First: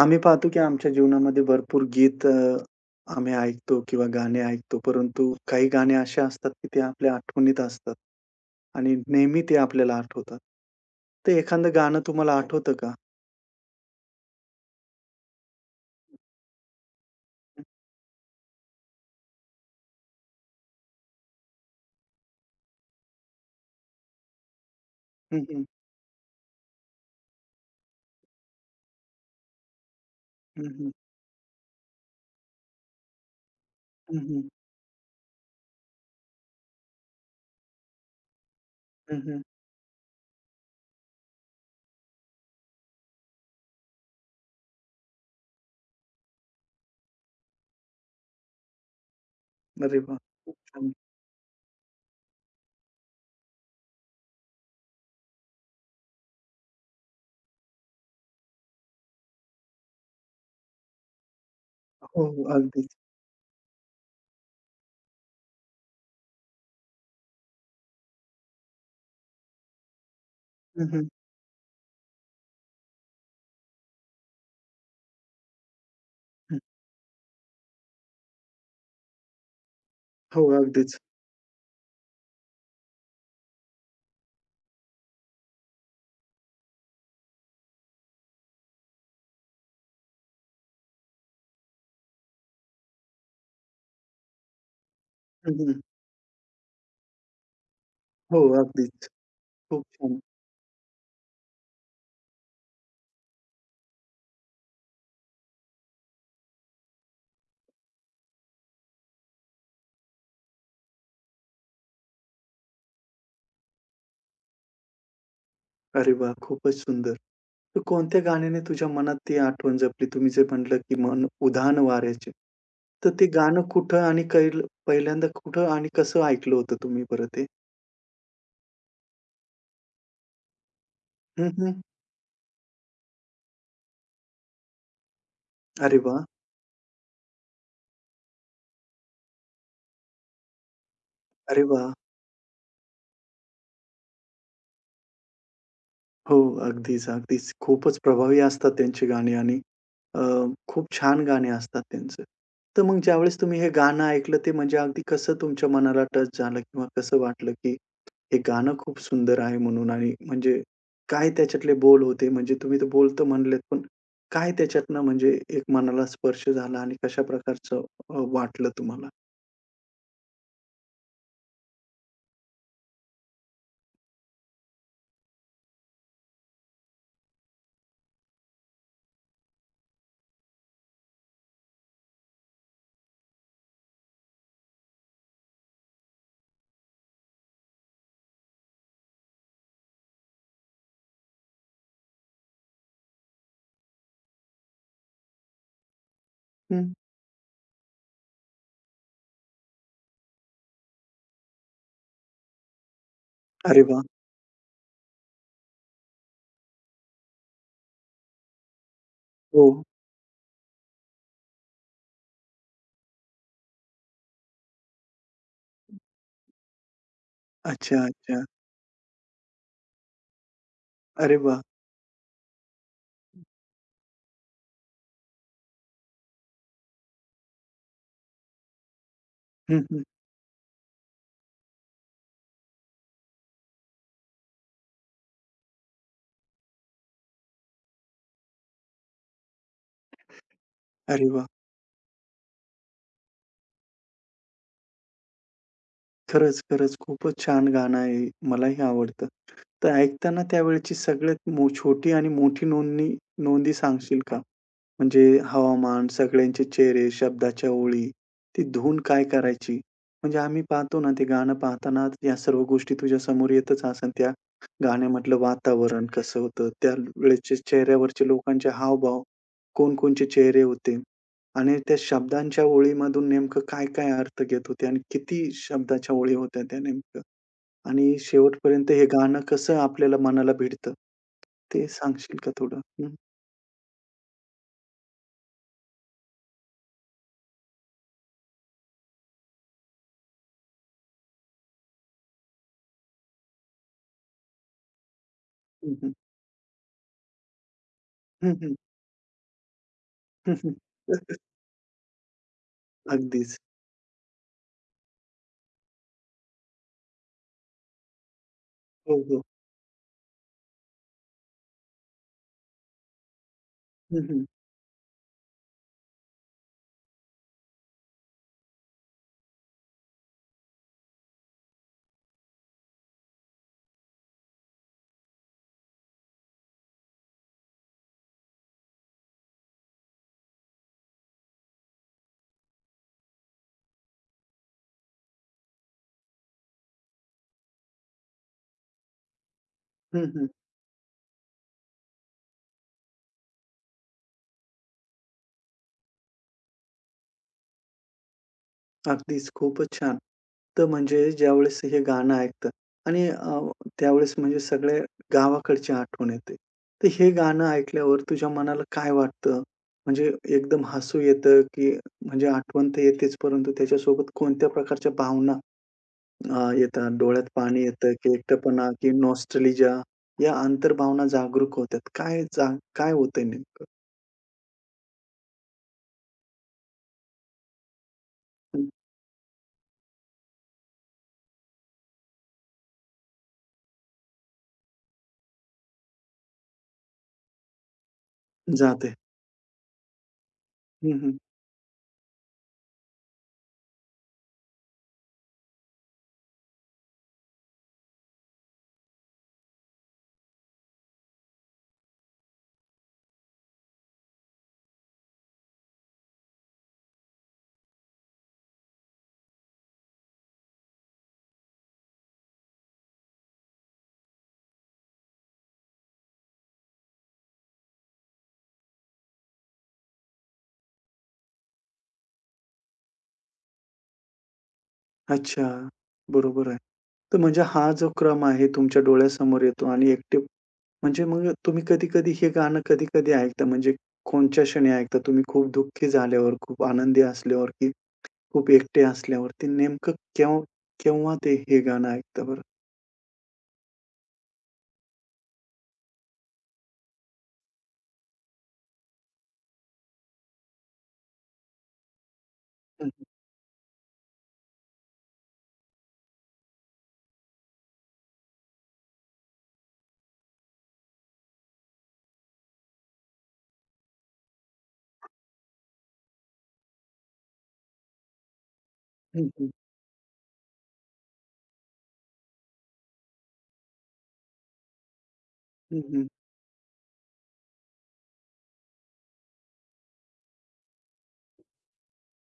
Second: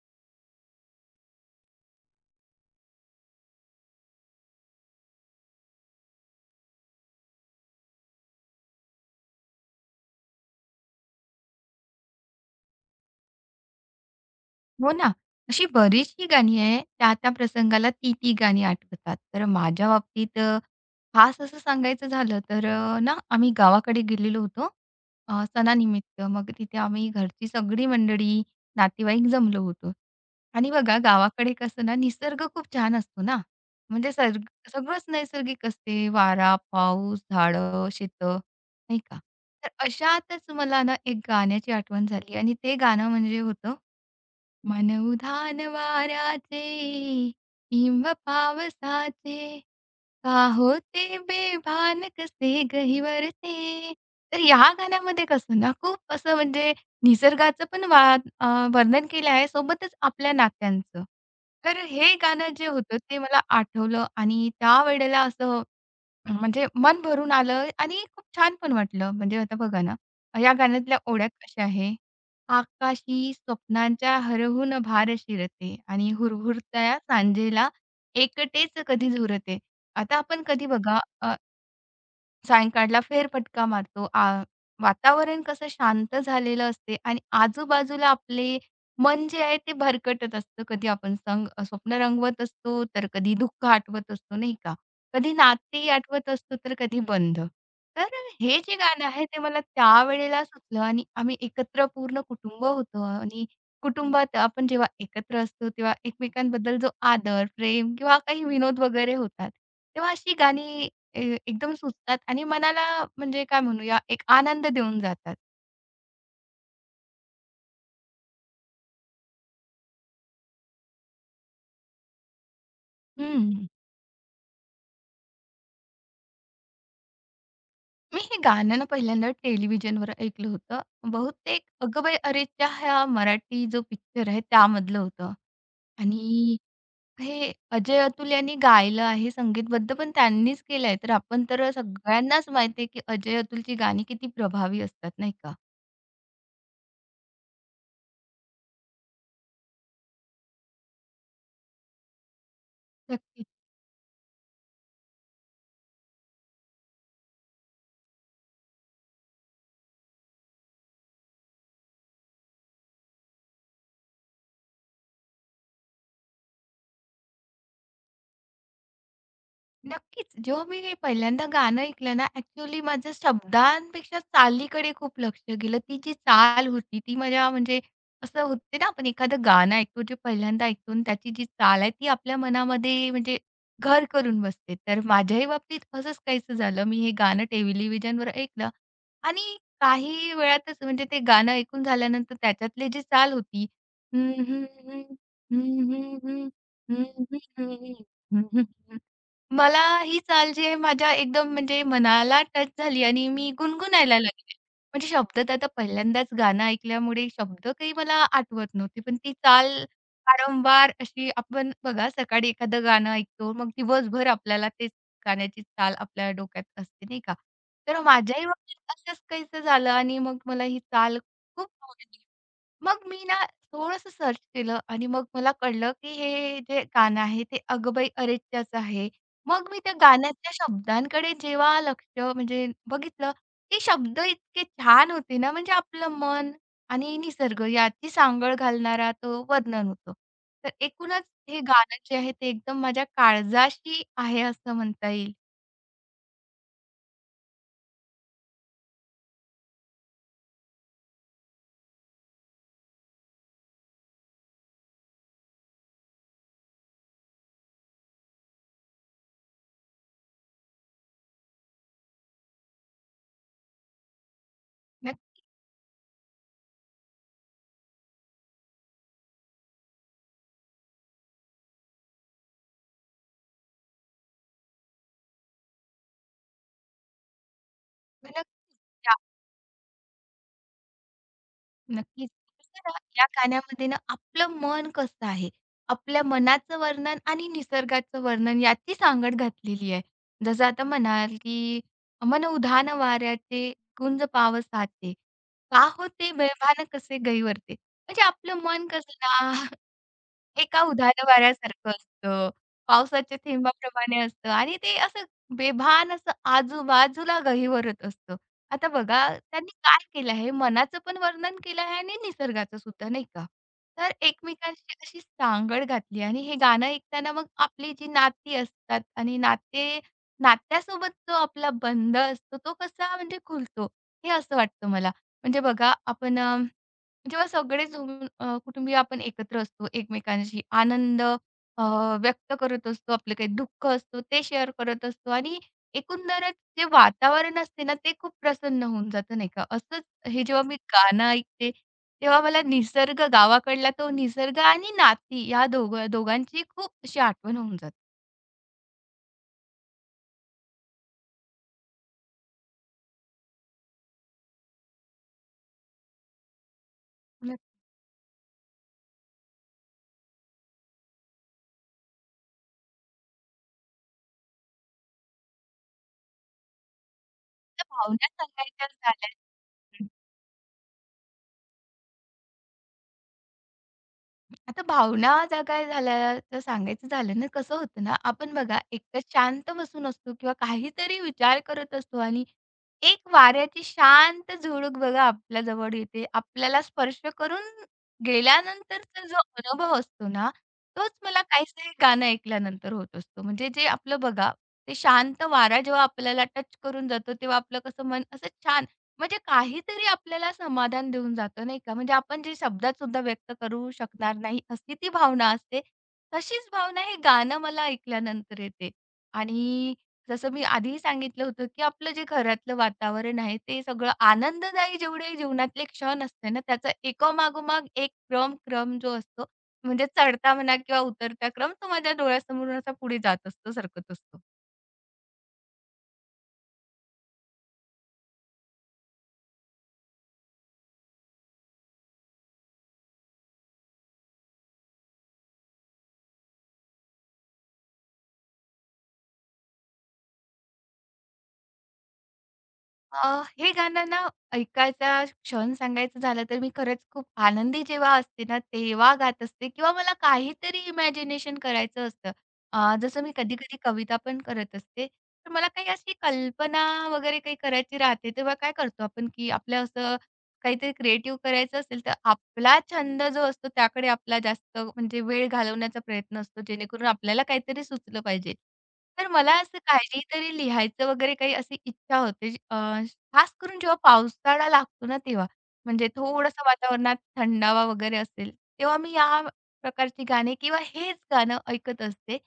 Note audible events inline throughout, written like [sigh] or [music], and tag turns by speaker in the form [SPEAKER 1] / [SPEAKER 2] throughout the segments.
[SPEAKER 1] आम्ही पाहतो की आमच्या जीवनामध्ये भरपूर गीत आम्ही ऐकतो किंवा गाणे ऐकतो. परंतु काही गाणे असे असतात की ते आपल्या आठवणीत असतात आणि नेहमी ते आपल्याला आठवतात. तर एखादं गाणं तुम्हाला आठवतं का?
[SPEAKER 2] हो ना. अशी बरीचशी गाणी आहे, त्या-त्या प्रसंगाला ती-ती गाणी आठवतात. तर माझ्या बाबतीत खास असं सांगायचं झालं तर ना आम्ही गावाकडे गेलेलो होतो
[SPEAKER 1] हं, हं,
[SPEAKER 2] सणानिमित्त. मग तिथे आम्ही घरची सगळी मंडळी, नातेवाईक जमलो होतो.
[SPEAKER 1] हं,
[SPEAKER 2] आणि
[SPEAKER 1] हं,
[SPEAKER 2] बघा गावाकडे कसं ना निसर्ग खूप छान असतो ना. म्हणजे
[SPEAKER 1] हं,
[SPEAKER 2] सर्ग
[SPEAKER 1] हं,
[SPEAKER 2] सगळंच नैसर्गिक असते. वारा, पाऊस, झाडं, शेतं नाही का?
[SPEAKER 1] हं, हं.
[SPEAKER 2] तर अशातच मला ना एक गाण्याची आठवण झाली आणि ते गाणं म्हणजे होतं मन उधाण वाऱ्याचे हिंव पावसाचे
[SPEAKER 1] अरे वाह!
[SPEAKER 2] का
[SPEAKER 1] खूप छान.
[SPEAKER 2] होते बेभान कसे गहिवरते. तर या गाण्यामध्ये कसं ना खूप असं म्हणजे निसर्गाचं पण वा अ, वर्णन केलं आहे सोबतच आपल्या नात्यांचं. तर हे
[SPEAKER 1] हो, हो.
[SPEAKER 2] गाणं जे
[SPEAKER 1] अगदीच.
[SPEAKER 2] होतं ते मला आठवलं आणि त्यावेळेला असं म्हणजे मन भरून आलं आणि खूप छान पण वाटलं. म्हणजे आता बघा ना, या
[SPEAKER 1] हं,
[SPEAKER 2] गाण्यातल्या
[SPEAKER 1] हं,
[SPEAKER 2] ओळ्या कशा आहे? आकाशी स्वप्नांच्या हरहून भार शिरते आणि
[SPEAKER 1] हं.
[SPEAKER 2] हुरहुरत्या सांजेला एकटेच कधी झुरते. आता
[SPEAKER 1] हो,
[SPEAKER 2] आपण कधी
[SPEAKER 1] अगदीच.
[SPEAKER 2] बघा सायंकाळला फेरफटका मारतो. वातावरण कसं शांत झालेलं असते आणि आजूबाजूला आपले मन जे आहे ते भरकटत असतं. कधी आपण संग स्वप्न रंगवत असतो, तर कधी दुःख आठवत असतो, नाही का? कधी
[SPEAKER 1] हं, हं.
[SPEAKER 2] नाती आठवत असतो, तर कधी बंध. तर
[SPEAKER 1] हो,
[SPEAKER 2] हे जे गाणं
[SPEAKER 1] अगदीच.
[SPEAKER 2] आहे ते मला
[SPEAKER 1] खूप छान.
[SPEAKER 2] त्यावेळेला सुचलं आणि आम्ही एकत्र पूर्ण कुटुंब होतो आणि कुटुंबात आपण जेव्हा एकत्र असतो, तेव्हा एकमेकांबद्दल जो आदर, प्रेम किंवा काही विनोद वगैरे होतात, तेव्हा अशी गाणी एकदम सुचतात आणि मनाला म्हणजे काय म्हणूया एक आनंद देऊन जातात.
[SPEAKER 1] अरे वाह! खूपच सुंदर. तर कोणत्या गाण्याने तुझ्या मनात ती आठवण जपली? तुम्ही जे म्हटलं, की मन उधाण वाऱ्याचे. तर ते गाणं
[SPEAKER 2] हं.
[SPEAKER 1] कुठं आणि कैल पहिल्यांदा कुठं आणि कसं ऐकलं होतं तुम्ही बरं ते?
[SPEAKER 2] मी हे गाणं ना पहिल्यांदा टेलिव्हिजनवर ऐकलं होतं.
[SPEAKER 1] हं,
[SPEAKER 2] बहुतेक
[SPEAKER 1] हं.
[SPEAKER 2] "अगं बाई अरेच्या" हा मराठी जो पिक्चर आहे त्यामधलं होतं
[SPEAKER 1] अरे वाह!
[SPEAKER 2] आणि हे अजय अतुल यांनी गायलं आहे संगीतबद्ध, पण त्यांनीच केलं आहे. तर आपण
[SPEAKER 1] अरे
[SPEAKER 2] तर
[SPEAKER 1] वाह!
[SPEAKER 2] सगळ्यांनाच माहिती आहे, की अजय अतुलची गाणी किती प्रभावी असतात, नाही का?
[SPEAKER 1] हो, अगदीच, अगदीच. खूपच प्रभावी असतात त्यांची गाणी आणि अ, खूप छान गाणी असतात त्यांचं. तर मग ज्यावेळेस
[SPEAKER 2] नक्कीच.
[SPEAKER 1] तुम्ही हे गाणं ऐकलं, ते म्हणजे अगदी कसं तुमच्या मनाला टच झालं किंवा कसं वाटलं, की हे गाणं खूप सुंदर आहे म्हणून आणि म्हणजे काय त्याच्यातले बोल होते? म्हणजे तुम्ही तर बोल तर म्हणलेत, पण काय त्याच्यातनं म्हणजे एक मनाला स्पर्श झाला आणि कशा प्रकारचं वाटलं तुम्हाला?
[SPEAKER 2] नक्कीच. जेव्हा मी पहिल्यांदा गाणं ऐकलं ना, ॲक्चुअली माझं शब्दांपेक्षा चालीकडे खूप लक्ष गेलं. ती जी चाल होती, ती माझ्या म्हणजे असं होते ना, आपण एखादं गाणं ऐकतो, जे पहिल्यांदा ऐकतो आणि त्याची जी चाल आहे, ती आपल्या मनामध्ये म्हणजे घर करून बसते. तर माझ्याही बाबतीत असंच काहीसं झालं. मी हे गाणं टेलिव्हिजनवर ऐकलं आणि काही वेळातच म्हणजे ते गाणं ऐकून झाल्यानंतर त्याच्यातली जी चाल होती हम्म, हम्म, हम्म, हम्म, हम्म,
[SPEAKER 1] हं.
[SPEAKER 2] हम्म, हम्म, हम्म, हम्म, हम्म, मला ही चाल जी आहे माझ्या एकदम म्हणजे मनाला टच झाली आणि मी
[SPEAKER 1] अरे वाह!
[SPEAKER 2] गुणगुणायला लागले. म्हणजे शब्द तर आता पहिल्यांदाच गाणं ऐकल्यामुळे शब्द काही मला आठवत नव्हते. पण ती
[SPEAKER 1] हो.
[SPEAKER 2] चाल वारंवार अशी आपण बघा सकाळी एखादं गाणं ऐकतो, मग दिवसभर आपल्याला तेच गाण्याची चाल आपल्या डोक्यात असते, नाही का?
[SPEAKER 1] अच्छा,
[SPEAKER 2] तर
[SPEAKER 1] अच्छा.
[SPEAKER 2] माझ्याही बाबतीत असंच काहीसं झालं आणि मग मला ही चाल
[SPEAKER 1] अरे वाह!
[SPEAKER 2] खूप आवडली. मग मी ना थोडंसं सर्च केलं आणि मग मला कळलं, की हे जे गाणं आहे ते "अगं बाई अरेच्चाचं" आहे. मग मी
[SPEAKER 1] हं,
[SPEAKER 2] त्या
[SPEAKER 1] हं.
[SPEAKER 2] गाण्याच्या शब्दांकडे जेव्हा लक्ष म्हणजे बघितलं, ते शब्द इतके छान होते ना, म्हणजे आपलं मन आणि निसर्ग याची सांगड घालणारा तो वर्णन होतं. तर एकूणच
[SPEAKER 1] अरे वाह!
[SPEAKER 2] हे गाणं जे आहे ते एकदम माझ्या काळजाशी आहे असं म्हणता येईल.
[SPEAKER 1] खरंच, खरंच खूपच छान गाणं आहे. मलाही आवडतं. तर ऐकताना त्यावेळची सगळ्यात मो छोटी आणि मोठी नोंदणी नोंदी सांगशील का? म्हणजे हवामान, सगळ्यांचे चेहरे, शब्दाच्या ओळी, ती धून काय करायची? म्हणजे आम्ही पाहतो ना, ते गाणं पाहताना या सर्व गोष्टी तुझ्या समोर येतच असन. त्या गाण्यामधलं
[SPEAKER 2] नक्की,
[SPEAKER 1] वातावरण कसं होतं, त्यावेळेचे चेहऱ्यावरचे लोकांचे हावभाव, कोणकोणचे चेहरे होते आणि त्या शब्दांच्या ओळीमधून नेमकं काय-काय अर्थ घेत होते आणि किती शब्दाच्या ओळी होत्या त्या नेमकं आणि शेवटपर्यंत हे
[SPEAKER 2] नक्की.
[SPEAKER 1] गाणं कसं आपल्याला मनाला भिडतं? ते
[SPEAKER 2] नक्कीच.
[SPEAKER 1] सांगशील का थोडं?
[SPEAKER 2] कसं ना,
[SPEAKER 1] हं.
[SPEAKER 2] या गाण्यामध्ये ना आपलं मन कसं आहे, आपल्या मनाचं वर्णन आणि निसर्गाचं वर्णन याची सांगड घातलेली आहे. जसं आता म्हणाल, की "मन उधाण वाऱ्याचे गुंज पावसाचे,
[SPEAKER 1] हं,
[SPEAKER 2] पाहो
[SPEAKER 1] हं.
[SPEAKER 2] ते बेभान कसे गैरवरते." म्हणजे
[SPEAKER 1] हं,
[SPEAKER 2] आपलं
[SPEAKER 1] हं.
[SPEAKER 2] मन कसं ना
[SPEAKER 1] [laughs] हं,
[SPEAKER 2] एका उधार
[SPEAKER 1] हं.
[SPEAKER 2] वाऱ्यासारखं असतं. पावसाच्या
[SPEAKER 1] अगदीच.
[SPEAKER 2] थेंबाप्रमाणे असतं आणि ते असं बेभान असं आजूबाजूला गहिवरत असतं. आता
[SPEAKER 1] हो,
[SPEAKER 2] बघा
[SPEAKER 1] हो.
[SPEAKER 2] त्यांनी काय केलं आहे, मनाचं पण वर्णन केलं आहे आणि निसर्गाचं सुद्धा नाही का. तर
[SPEAKER 1] हं, हं.
[SPEAKER 2] एकमेकांशी अशी सांगड घातली आणि हे गाणं ऐकताना मग आपली जी नाती असतात आणि नाते नात्यासोबत जो आपला बंध असतो तो कसा म्हणजे खुलतो, हे असं वाटतं मला. म्हणजे बघा आपण अ जेव्हा सगळे जमून कुटुंबीय आपण एकत्र असतो, एकमेकांशी आनंद व्यक्त करत असतो, आपलं काही दुःख असतो ते शेअर करत असतो आणि एकंदरच जे वातावरण असते ना, ते खूप प्रसन्न होऊन जातं नाही का. असंच
[SPEAKER 1] हं,
[SPEAKER 2] हे
[SPEAKER 1] हं.
[SPEAKER 2] जेव्हा मी गाणं ऐकते, तेव्हा मला निसर्ग गावाकडला तो निसर्ग आणि नाती या दोघं दोघांची खूप अशी आठवण होऊन जाते.
[SPEAKER 1] अगदीच खूपच छान. तर म्हणजे ज्यावेळेस हे गाणं ऐकतं आणि त्यावेळेस म्हणजे सगळ्या गावाकडची आठवण येते. तर हे गाणं ऐकल्यावर तुझ्या मनाला काय वाटतं? म्हणजे एकदम हसू येतं, की म्हणजे आठवण तर येतेच, परंतु त्याच्यासोबत कोणत्या प्रकारच्या भावना येतात? डोळ्यात पाणी येतं,
[SPEAKER 2] भावना
[SPEAKER 1] की
[SPEAKER 2] सांगायच्या
[SPEAKER 1] एकटेपणा, की
[SPEAKER 2] झाल्या
[SPEAKER 1] नॉस्टॅल्जिया या अंतर्भावना जागरूक होतात? काय जा काय होतंय नेमकं?
[SPEAKER 2] आता भावना जागा झाल्याचं सांगायचं झालं ना, कसं होतं ना, आपण बघा
[SPEAKER 1] हं,
[SPEAKER 2] एकतर शांत बसून असतो किंवा काहीतरी विचार करत असतो आणि एक वाऱ्याची शांत झुळूक बघा आपल्या जवळ येते. आपल्याला स्पर्श करून
[SPEAKER 1] जाते.
[SPEAKER 2] गेल्यानंतरचा जो अनुभव असतो ना, तोच
[SPEAKER 1] हं, हं.
[SPEAKER 2] मला काहीसं गाणं ऐकल्यानंतर होत असतो. म्हणजे जे आपलं बघा, ते शांत वारा जेव्हा आपल्याला टच करून जातो, तेव्हा आपलं कसं मन असं छान म्हणजे काहीतरी आपल्याला समाधान देऊन जातं नाही का? म्हणजे आपण जे शब्दात सुद्धा व्यक्त करू शकणार नाही, अशी ती भावना असते. तशीच भावना हे गाणं मला ऐकल्यानंतर येते. आणि जसं मी आधीही सांगितलं होतं, की आपलं जे घरातलं वातावरण आहे, ते सगळं आनंददायी जेवढे जीवनातले क्षण असते ना, त्याचा एकामागोमाग एक क्रम-क्रम जो असतो, म्हणजे चढता म्हणा किंवा उतरता क्रम, तो माझ्या डोळ्यासमोरून असा पुढे जात असतो, सरकत असतो.
[SPEAKER 1] अच्छा, बरोबर आहे. तर म्हणजे हा जो क्रम आहे तुमच्या डोळ्यासमोर येतो आणि एकटे म्हणजे मग तुम्ही हे गाणं कधी-कधी ऐकता म्हणजे कोणत्या क्षणी ऐकता तुम्ही? खूप दुःखी झाल्यावर, खूप आनंदी असल्यावर, की खूप एकटे असल्यावर? ते नेमकं केव्हा केव्हा ते हे गाणं ऐकता बरं?
[SPEAKER 2] हे गाणं ना ऐकायचा क्षण सांगायचं झालं तर मी खरंच खूप आनंदी जेव्हा असते ना, तेव्हा गात असते किंवा मला काहीतरी इमॅजिनेशन करायचं असतं.
[SPEAKER 1] हं,
[SPEAKER 2] जसं
[SPEAKER 1] हं.
[SPEAKER 2] मी कधी-कधी कविता पण करत असते. तर मला काही अशी कल्पना वगैरे काही करायची राहते, तेव्हा काय करतो आपण, की आपलं असं काहीतरी क्रिएटिव्ह करायचं असेल, तर आपला छंद जो असतो त्याकडे आपला जास्त म्हणजे वेळ घालवण्याचा प्रयत्न असतो, जेणेकरून आपल्याला काहीतरी सुचलं पाहिजे. तर
[SPEAKER 1] हं,
[SPEAKER 2] मला
[SPEAKER 1] हं.
[SPEAKER 2] असं काहीतरी लिहायचं वगैरे काही अशी इच्छा होते जी- खास करून जेव्हा पावसाळा लागतो ना तेव्हा. म्हणजे
[SPEAKER 1] हं,
[SPEAKER 2] थोडंसं वातावरणात थंडावा वगैरे असेल, तेव्हा मी या प्रकारची गाणी किंवा हेच गाणं ऐकत असते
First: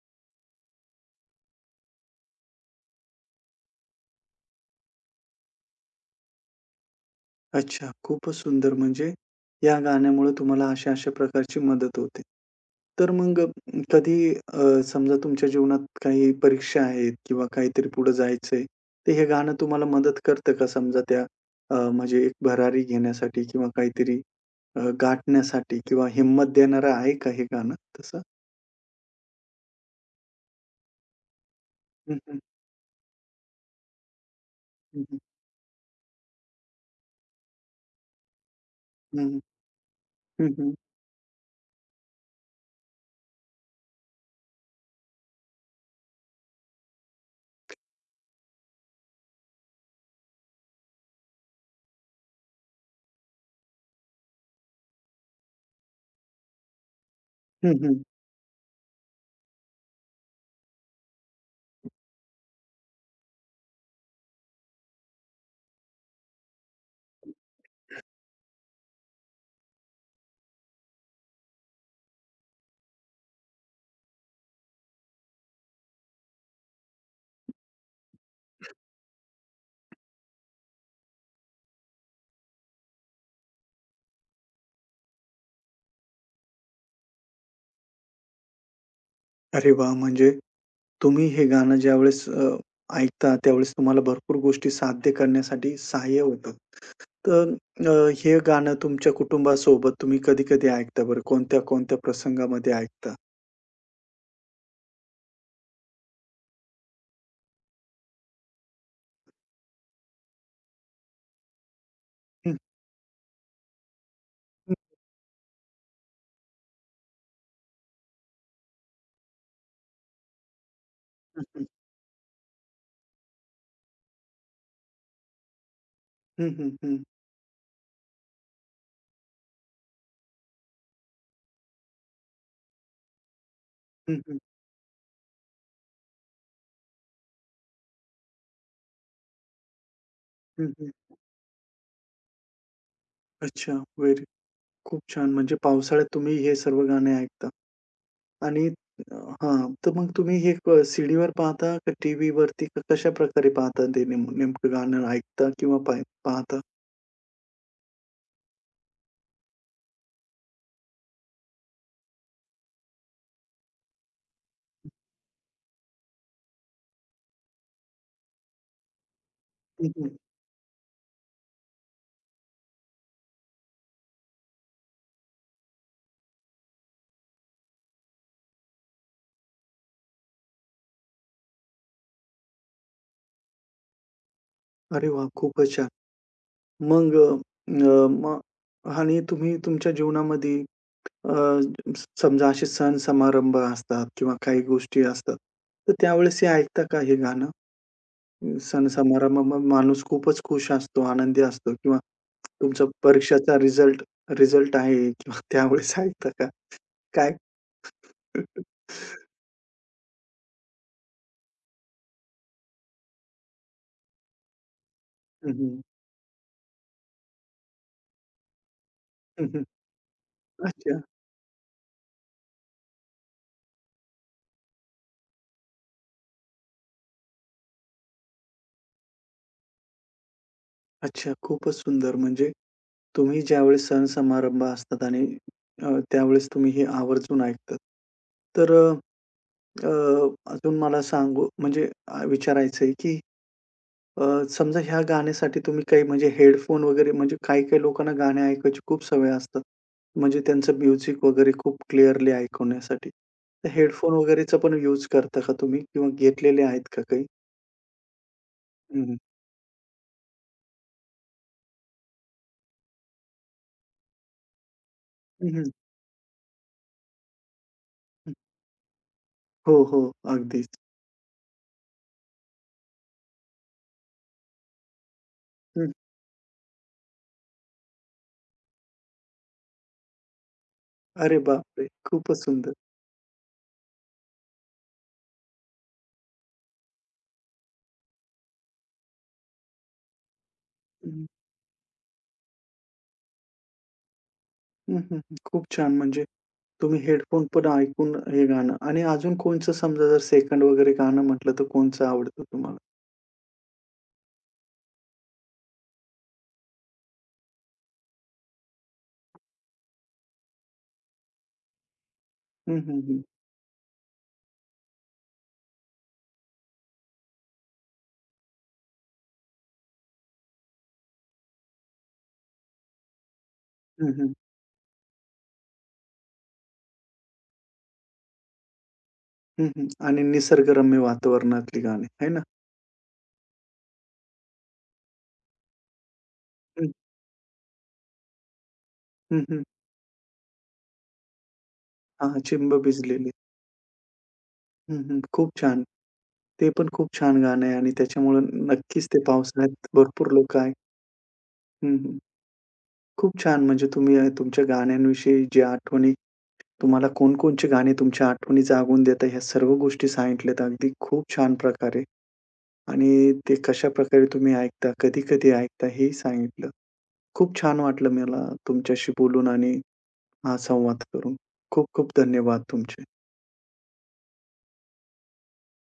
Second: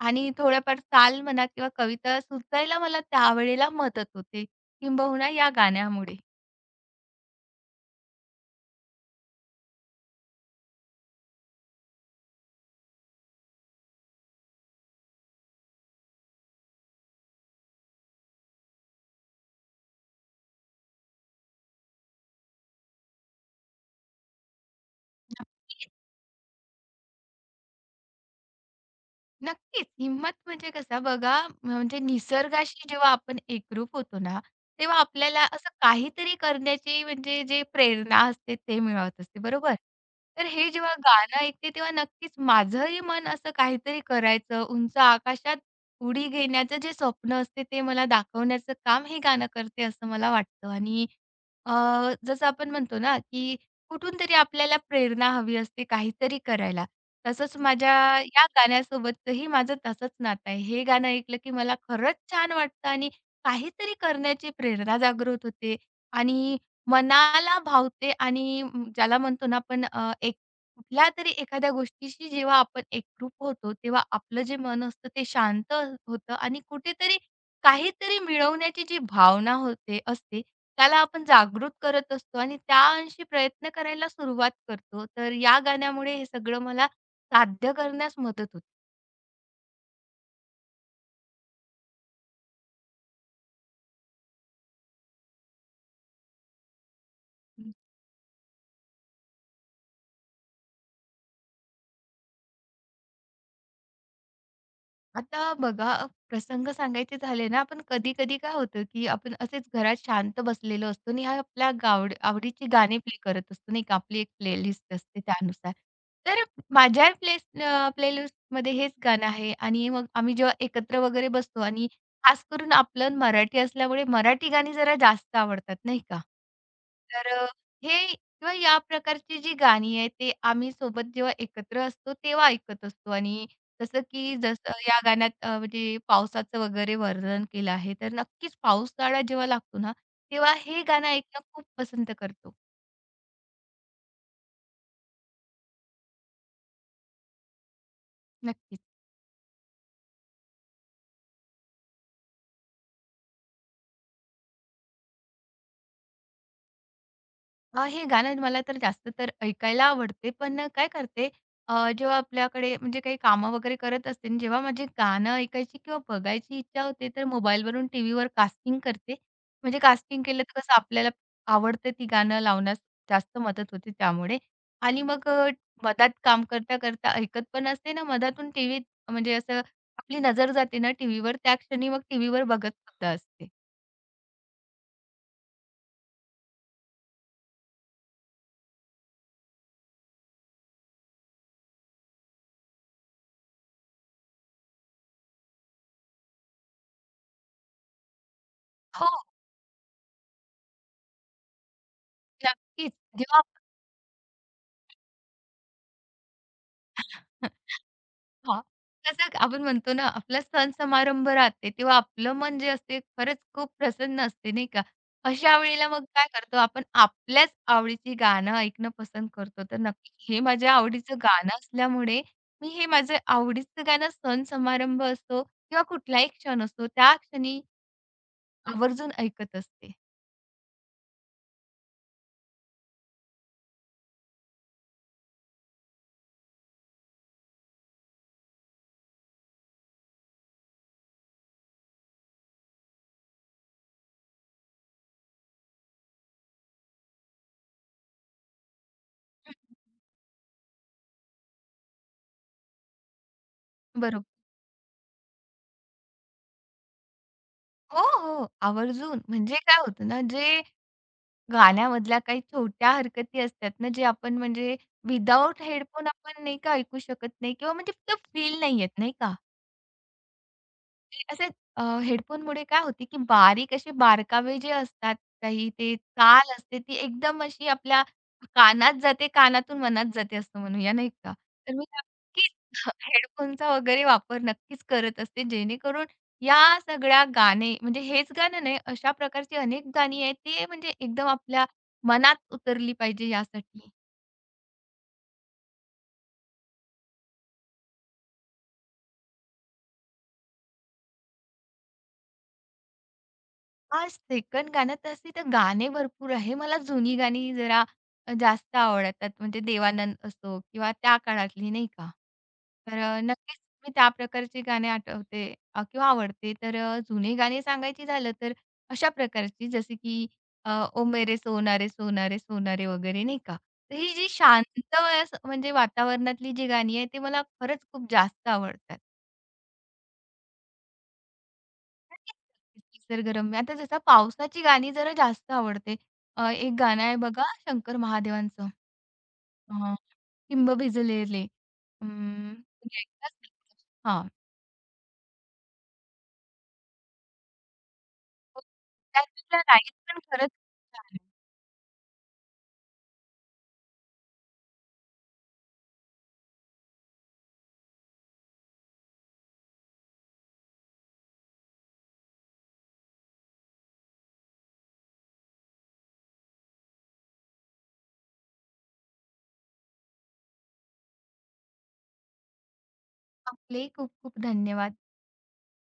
[SPEAKER 2] आणि थोड्याफार चाल म्हणा किंवा कविता सुचायला मला त्यावेळेला मदत होते किंबहुना या गाण्यामुळे.
[SPEAKER 1] अच्छा, खूपच सुंदर. म्हणजे या गाण्यामुळे तुम्हाला अशा-अशा प्रकारची मदत होते. तर मग कधी समजा तुमच्या जीवनात काही परीक्षा आहेत किंवा काहीतरी पुढे जायचंय, तर हे गाणं तुम्हाला मदत करतं का समजा त्या म्हणजे एक भरारी घेण्यासाठी किंवा काहीतरी गाठण्यासाठी किंवा हिंमत देणारं आहे का हे गाणं तसं?
[SPEAKER 2] नक्कीच. हिंमत म्हणजे कसं बघा, म्हणजे
[SPEAKER 1] हं, हं.
[SPEAKER 2] निसर्गाशी जेव्हा आपण एकरूप होतो ना, तेव्हा
[SPEAKER 1] हं, हं.
[SPEAKER 2] आपल्याला असं काहीतरी करण्याची म्हणजे जे प्रेरणा असते ते
[SPEAKER 1] हं,
[SPEAKER 2] मिळत असते,
[SPEAKER 1] हं.
[SPEAKER 2] बरोबर? तर हे
[SPEAKER 1] हं,
[SPEAKER 2] जेव्हा गाणं ऐकते तेव्हा नक्कीच माझंही मन असं काहीतरी करायचं, उंच आकाशात उडी घेण्याचं जे स्वप्न असते ते मला दाखवण्याचं काम हे गाणं करते असं मला वाटतं आणि अ, जसं आपण म्हणतो ना, की कुठून तरी आपल्याला प्रेरणा हवी असते काहीतरी करायला. तसंच माझ्या या गाण्यासोबतही माझं तसंच नातं आहे. हे गाणं ऐकलं की मला खरंच छान वाटतं आणि काहीतरी करण्याची प्रेरणा जागृत होते आणि मनाला भावते आणि म, ज्याला म्हणतो ना आपण एक कुठल्यातरी एखाद्या गोष्टीशी जेव्हा आपण एकरूप होतो, तेव्हा आपलं जे मन असतं ते शांत होतं आणि कुठेतरी काहीतरी मिळवण्याची जी भावना होते असते, त्याला आपण जागृत करत असतो आणि त्या अंशी प्रयत्न करायला सुरुवात करतो. तर या गाण्यामुळे हे सगळं मला साध्य करण्यास मदत होते.
[SPEAKER 1] अरे वाह! म्हणजे तुम्ही हे गाणं ज्यावेळेस ऐकता, त्यावेळेस तुम्हाला भरपूर गोष्टी साध्य करण्यासाठी सहाय्य होतं. तर अ, हे गाणं तुमच्या कुटुंबासोबत तुम्ही कधी-कधी ऐकता बरं? कोणत्या-कोणत्या प्रसंगामध्ये ऐकता?
[SPEAKER 2] आता बघा, प्रसंग सांगायचे झाले ना, आपण कधी-कधी काय होतं, की आपण असेच घरात शांत बसलेलो असतो आणि हा आपल्या गावड
[SPEAKER 1] हं.
[SPEAKER 2] आवडीची गाणी प्ले करत असतो, नाही का. आपली एक प्लेलिस्ट असते त्यानुसार. तर माझ्या प्लेस प्लेलिस्टमध्ये हेच गाणं आहे आणि मग आम्ही जेव्हा एकत्र वगैरे
[SPEAKER 1] हं,
[SPEAKER 2] बसतो
[SPEAKER 1] हं, हं.
[SPEAKER 2] आणि खास करून आपलं मराठी असल्यामुळे मराठी गाणी जरा जास्त आवडतात, नाही का.
[SPEAKER 1] हं, हं, हं.
[SPEAKER 2] तर हे किंवा या प्रकारची जी गाणी आहेत, ते आम्ही सोबत जेव्हा एकत्र असतो, तेव्हा ऐकत असतो आणि जसं
[SPEAKER 1] हं,
[SPEAKER 2] की
[SPEAKER 1] हं.
[SPEAKER 2] जसं या गाण्यात म्हणजे पावसाचं वगैरे वर्णन केलं आहे, तर नक्कीच पावसाळा जेव्हा लागतो ना, तेव्हा
[SPEAKER 1] हं,
[SPEAKER 2] हे
[SPEAKER 1] हं.
[SPEAKER 2] गाणं ऐकणं खूप पसंत करतो.
[SPEAKER 1] अच्छा. व्हेरी खूप छान. म्हणजे पावसाळ्यात तुम्ही हे सर्व गाणे ऐकता आणि
[SPEAKER 2] नक्कीच.
[SPEAKER 1] अ, हां. तर मग तुम्ही हे क सीडीवर पाहता का टीव्हीवरती? कशाप्रकारे पाहता ते नेम नेमकं गाणं ऐकता किंवा पाह पाहता?
[SPEAKER 2] हे गाणं मला तर जास्त तर ऐकायला आवडते. पण काय करते जेव्हा आपल्याकडे म्हणजे काही कामं वगैरे करत असते आणि जेव्हा माझी गाणं ऐकायची किंवा बघायची इच्छा होते, तर मोबाईलवरून टीव्हीवर कास्टिंग करते. म्हणजे
[SPEAKER 1] हं, हं.
[SPEAKER 2] कास्टिंग केलं तर कसं आपल्याला आवडतं ती गाणं लावण्यास जास्त मदत होते त्यामुळे. आणि मग मधात काम करता-करता ऐकत पण असते ना मधातून टीव्हीत म्हणजे असं आपली नजर जाते ना टीव्हीवर, त्या क्षणी मग टीव्हीवर बघत सुद्धा असते.
[SPEAKER 1] अरे वाह! खूपच छान. मग अ, अ, मग आणि तुम्ही तुमच्या जीवनामध्ये अ, समजा असे सण समारंभ असतात किंवा काही गोष्टी असतात, तर त्यावेळेस हे ऐकता का हे गाणं? सण
[SPEAKER 2] हो,
[SPEAKER 1] समारंभामध्ये माणूस खूपच खुश असतो, आनंदी असतो किंवा तुमचा
[SPEAKER 2] नक्कीच. जेव्हा
[SPEAKER 1] परीक्षाचा रिझल्ट रिझल्ट आहे किंवा त्यावेळेस ऐकता का? काय?
[SPEAKER 2] हां.
[SPEAKER 1] [laughs]
[SPEAKER 2] कसं आपण म्हणतो ना, आपला सण-समारंभ राहते, तेव्हा आपलं मन जे असते खरंच खूप प्रसन्न असते, नाही का?
[SPEAKER 1] हं,
[SPEAKER 2] अशा
[SPEAKER 1] हं.
[SPEAKER 2] वेळेला मग काय करतो आपण आपल्याच आवडीची गाणं ऐकणं पसंत
[SPEAKER 1] हं,
[SPEAKER 2] करतो.
[SPEAKER 1] हं.
[SPEAKER 2] तर नक्की हे माझ्या
[SPEAKER 1] अच्छा.
[SPEAKER 2] आवडीचं गाणं असल्यामुळे मी हे माझं आवडीचं गाणं सण-समारंभ असतो किंवा कुठलाही क्षण असतो, त्या क्षणी आवर्जून ऐकत असते.
[SPEAKER 1] अच्छा, खूपच सुंदर. म्हणजे तुम्ही ज्यावेळेस सण-समारंभ असतात आणि त्यावेळेस तुम्ही हे आवर्जून ऐकतात. तर अ, अ, अजून मला सांगू म्हणजे विचारायचं आहे, की अ, समजा ह्या गाण्यासाठी तुम्ही काही म्हणजे हेडफोन वगैरे म्हणजे काही-काही लोकांना गाणे ऐकायची खूप सवय असतात. म्हणजे त्यांचं म्युझिक वगैरे खूप क्लिअरली ऐकवण्यासाठी. तर हेडफोन
[SPEAKER 2] बरोबर.
[SPEAKER 1] वगैरेचा पण यूज करता का तुम्ही किंवा घेतलेले आहेत का काही?
[SPEAKER 2] हो, हो.
[SPEAKER 1] हं, हं.
[SPEAKER 2] आवर्जून. म्हणजे काय होतं ना, जे गाण्यामधल्या काही छोट्या हरकती असतात ना, जे आपण म्हणजे विदाऊट हेडफोन आपण नाही का ऐकू शकत नाही किंवा म्हणजे ते फील नाही येत, नाही का?
[SPEAKER 1] हो, हो. अगदीच.
[SPEAKER 2] ते असे हेडफोनमुळे काय होते, की बारीक असे बारकावे जे असतात काही ते चाल असते ती एकदम अशी आपल्या कानात जाते, कानातून मनात जाते असं म्हणूया नाही का?
[SPEAKER 1] अरे
[SPEAKER 2] तर मी
[SPEAKER 1] बापरे! खूपच
[SPEAKER 2] नक्कीच
[SPEAKER 1] सुंदर.
[SPEAKER 2] [laughs] हेडफोनचा वगैरे वापर नक्कीच करत असते. जेणेकरून या सगळ्या गाणे म्हणजे हेच गाणं नाही, अशा प्रकारची अनेक गाणी आहेत, ते म्हणजे
[SPEAKER 1] हं,
[SPEAKER 2] एकदम आपल्या मनात उतरली पाहिजे यासाठी.
[SPEAKER 1] हं, हं, हं. खूप छान. म्हणजे तुम्ही हेडफोन पण ऐकून हे गाणं आणि अजून कोणचं समजा जर सेकंड वगैरे गाणं म्हटलं, तर कोणचं आवडतं तुम्हाला?
[SPEAKER 2] हां, सेकंड गाणं तसे तर गाणे भरपूर आहे. मला जुनी गाणी जरा जास्त आवडतात. म्हणजे देवानंद असो किंवा त्या काळातली नाही का.
[SPEAKER 1] हं,
[SPEAKER 2] तर
[SPEAKER 1] हं, हं.
[SPEAKER 2] नक्कीच मी त्या प्रकारची गाणी आठवते किंवा आवडते. तर जुने गाणी सांगायची झालं तर अशा प्रकारची जसे की अ, ओ मेरे सोना रे सोना वगैरे नाही का. तर ही
[SPEAKER 1] हं,
[SPEAKER 2] जी
[SPEAKER 1] हं.
[SPEAKER 2] शांत असं म्हणजे वातावरणातली जी गाणी आहेत, ती मला खरंच खूप जास्त आवडतात.
[SPEAKER 1] हं, हं. आणि निसर्गरम्य वातावरणातली गाणी, आहे ना?
[SPEAKER 2] निसर्गरम्य. आता जसं पावसाची गाणी जरा जास्त आवडते. एक
[SPEAKER 1] हं,
[SPEAKER 2] गाणं आहे बघा शंकर महादेवांचं
[SPEAKER 1] हं, हं.
[SPEAKER 2] अ, "हिंब भिजलेले."
[SPEAKER 1] हां,
[SPEAKER 2] अं,
[SPEAKER 1] चिंब
[SPEAKER 2] तुम्ही
[SPEAKER 1] भिजलेली.
[SPEAKER 2] ऐकलंच नक्कीच. हां.
[SPEAKER 1] हं, हं. खूप छान. ते पण खूप छान गाणं आहे आणि त्याच्यामुळे
[SPEAKER 2] हो.
[SPEAKER 1] नक्कीच ते
[SPEAKER 2] त्यातल्या
[SPEAKER 1] पावसाळ्यात
[SPEAKER 2] लाईन पण
[SPEAKER 1] भरपूर
[SPEAKER 2] खरंच
[SPEAKER 1] लोकं आहे.
[SPEAKER 2] छान आहे.
[SPEAKER 1] हं, हं. खूप छान. म्हणजे तुम्ही तुमच्या गाण्यांविषयी जी आठवणी तुम्हाला कोणकोणची गाणी तुमच्या आठवणी जागवून देतात ह्या सर्व गोष्टी सांगितल्यात अगदी खूप छान प्रकारे आणि ते कशाप्रकारे तुम्ही ऐकता, कधी-कधी ऐकता हेही सांगितलं. खूप छान वाटलं मला तुमच्याशी बोलून आणि हा संवाद करून. खूप खूप धन्यवाद तुमचे.
[SPEAKER 2] आपले खूप खूप धन्यवाद.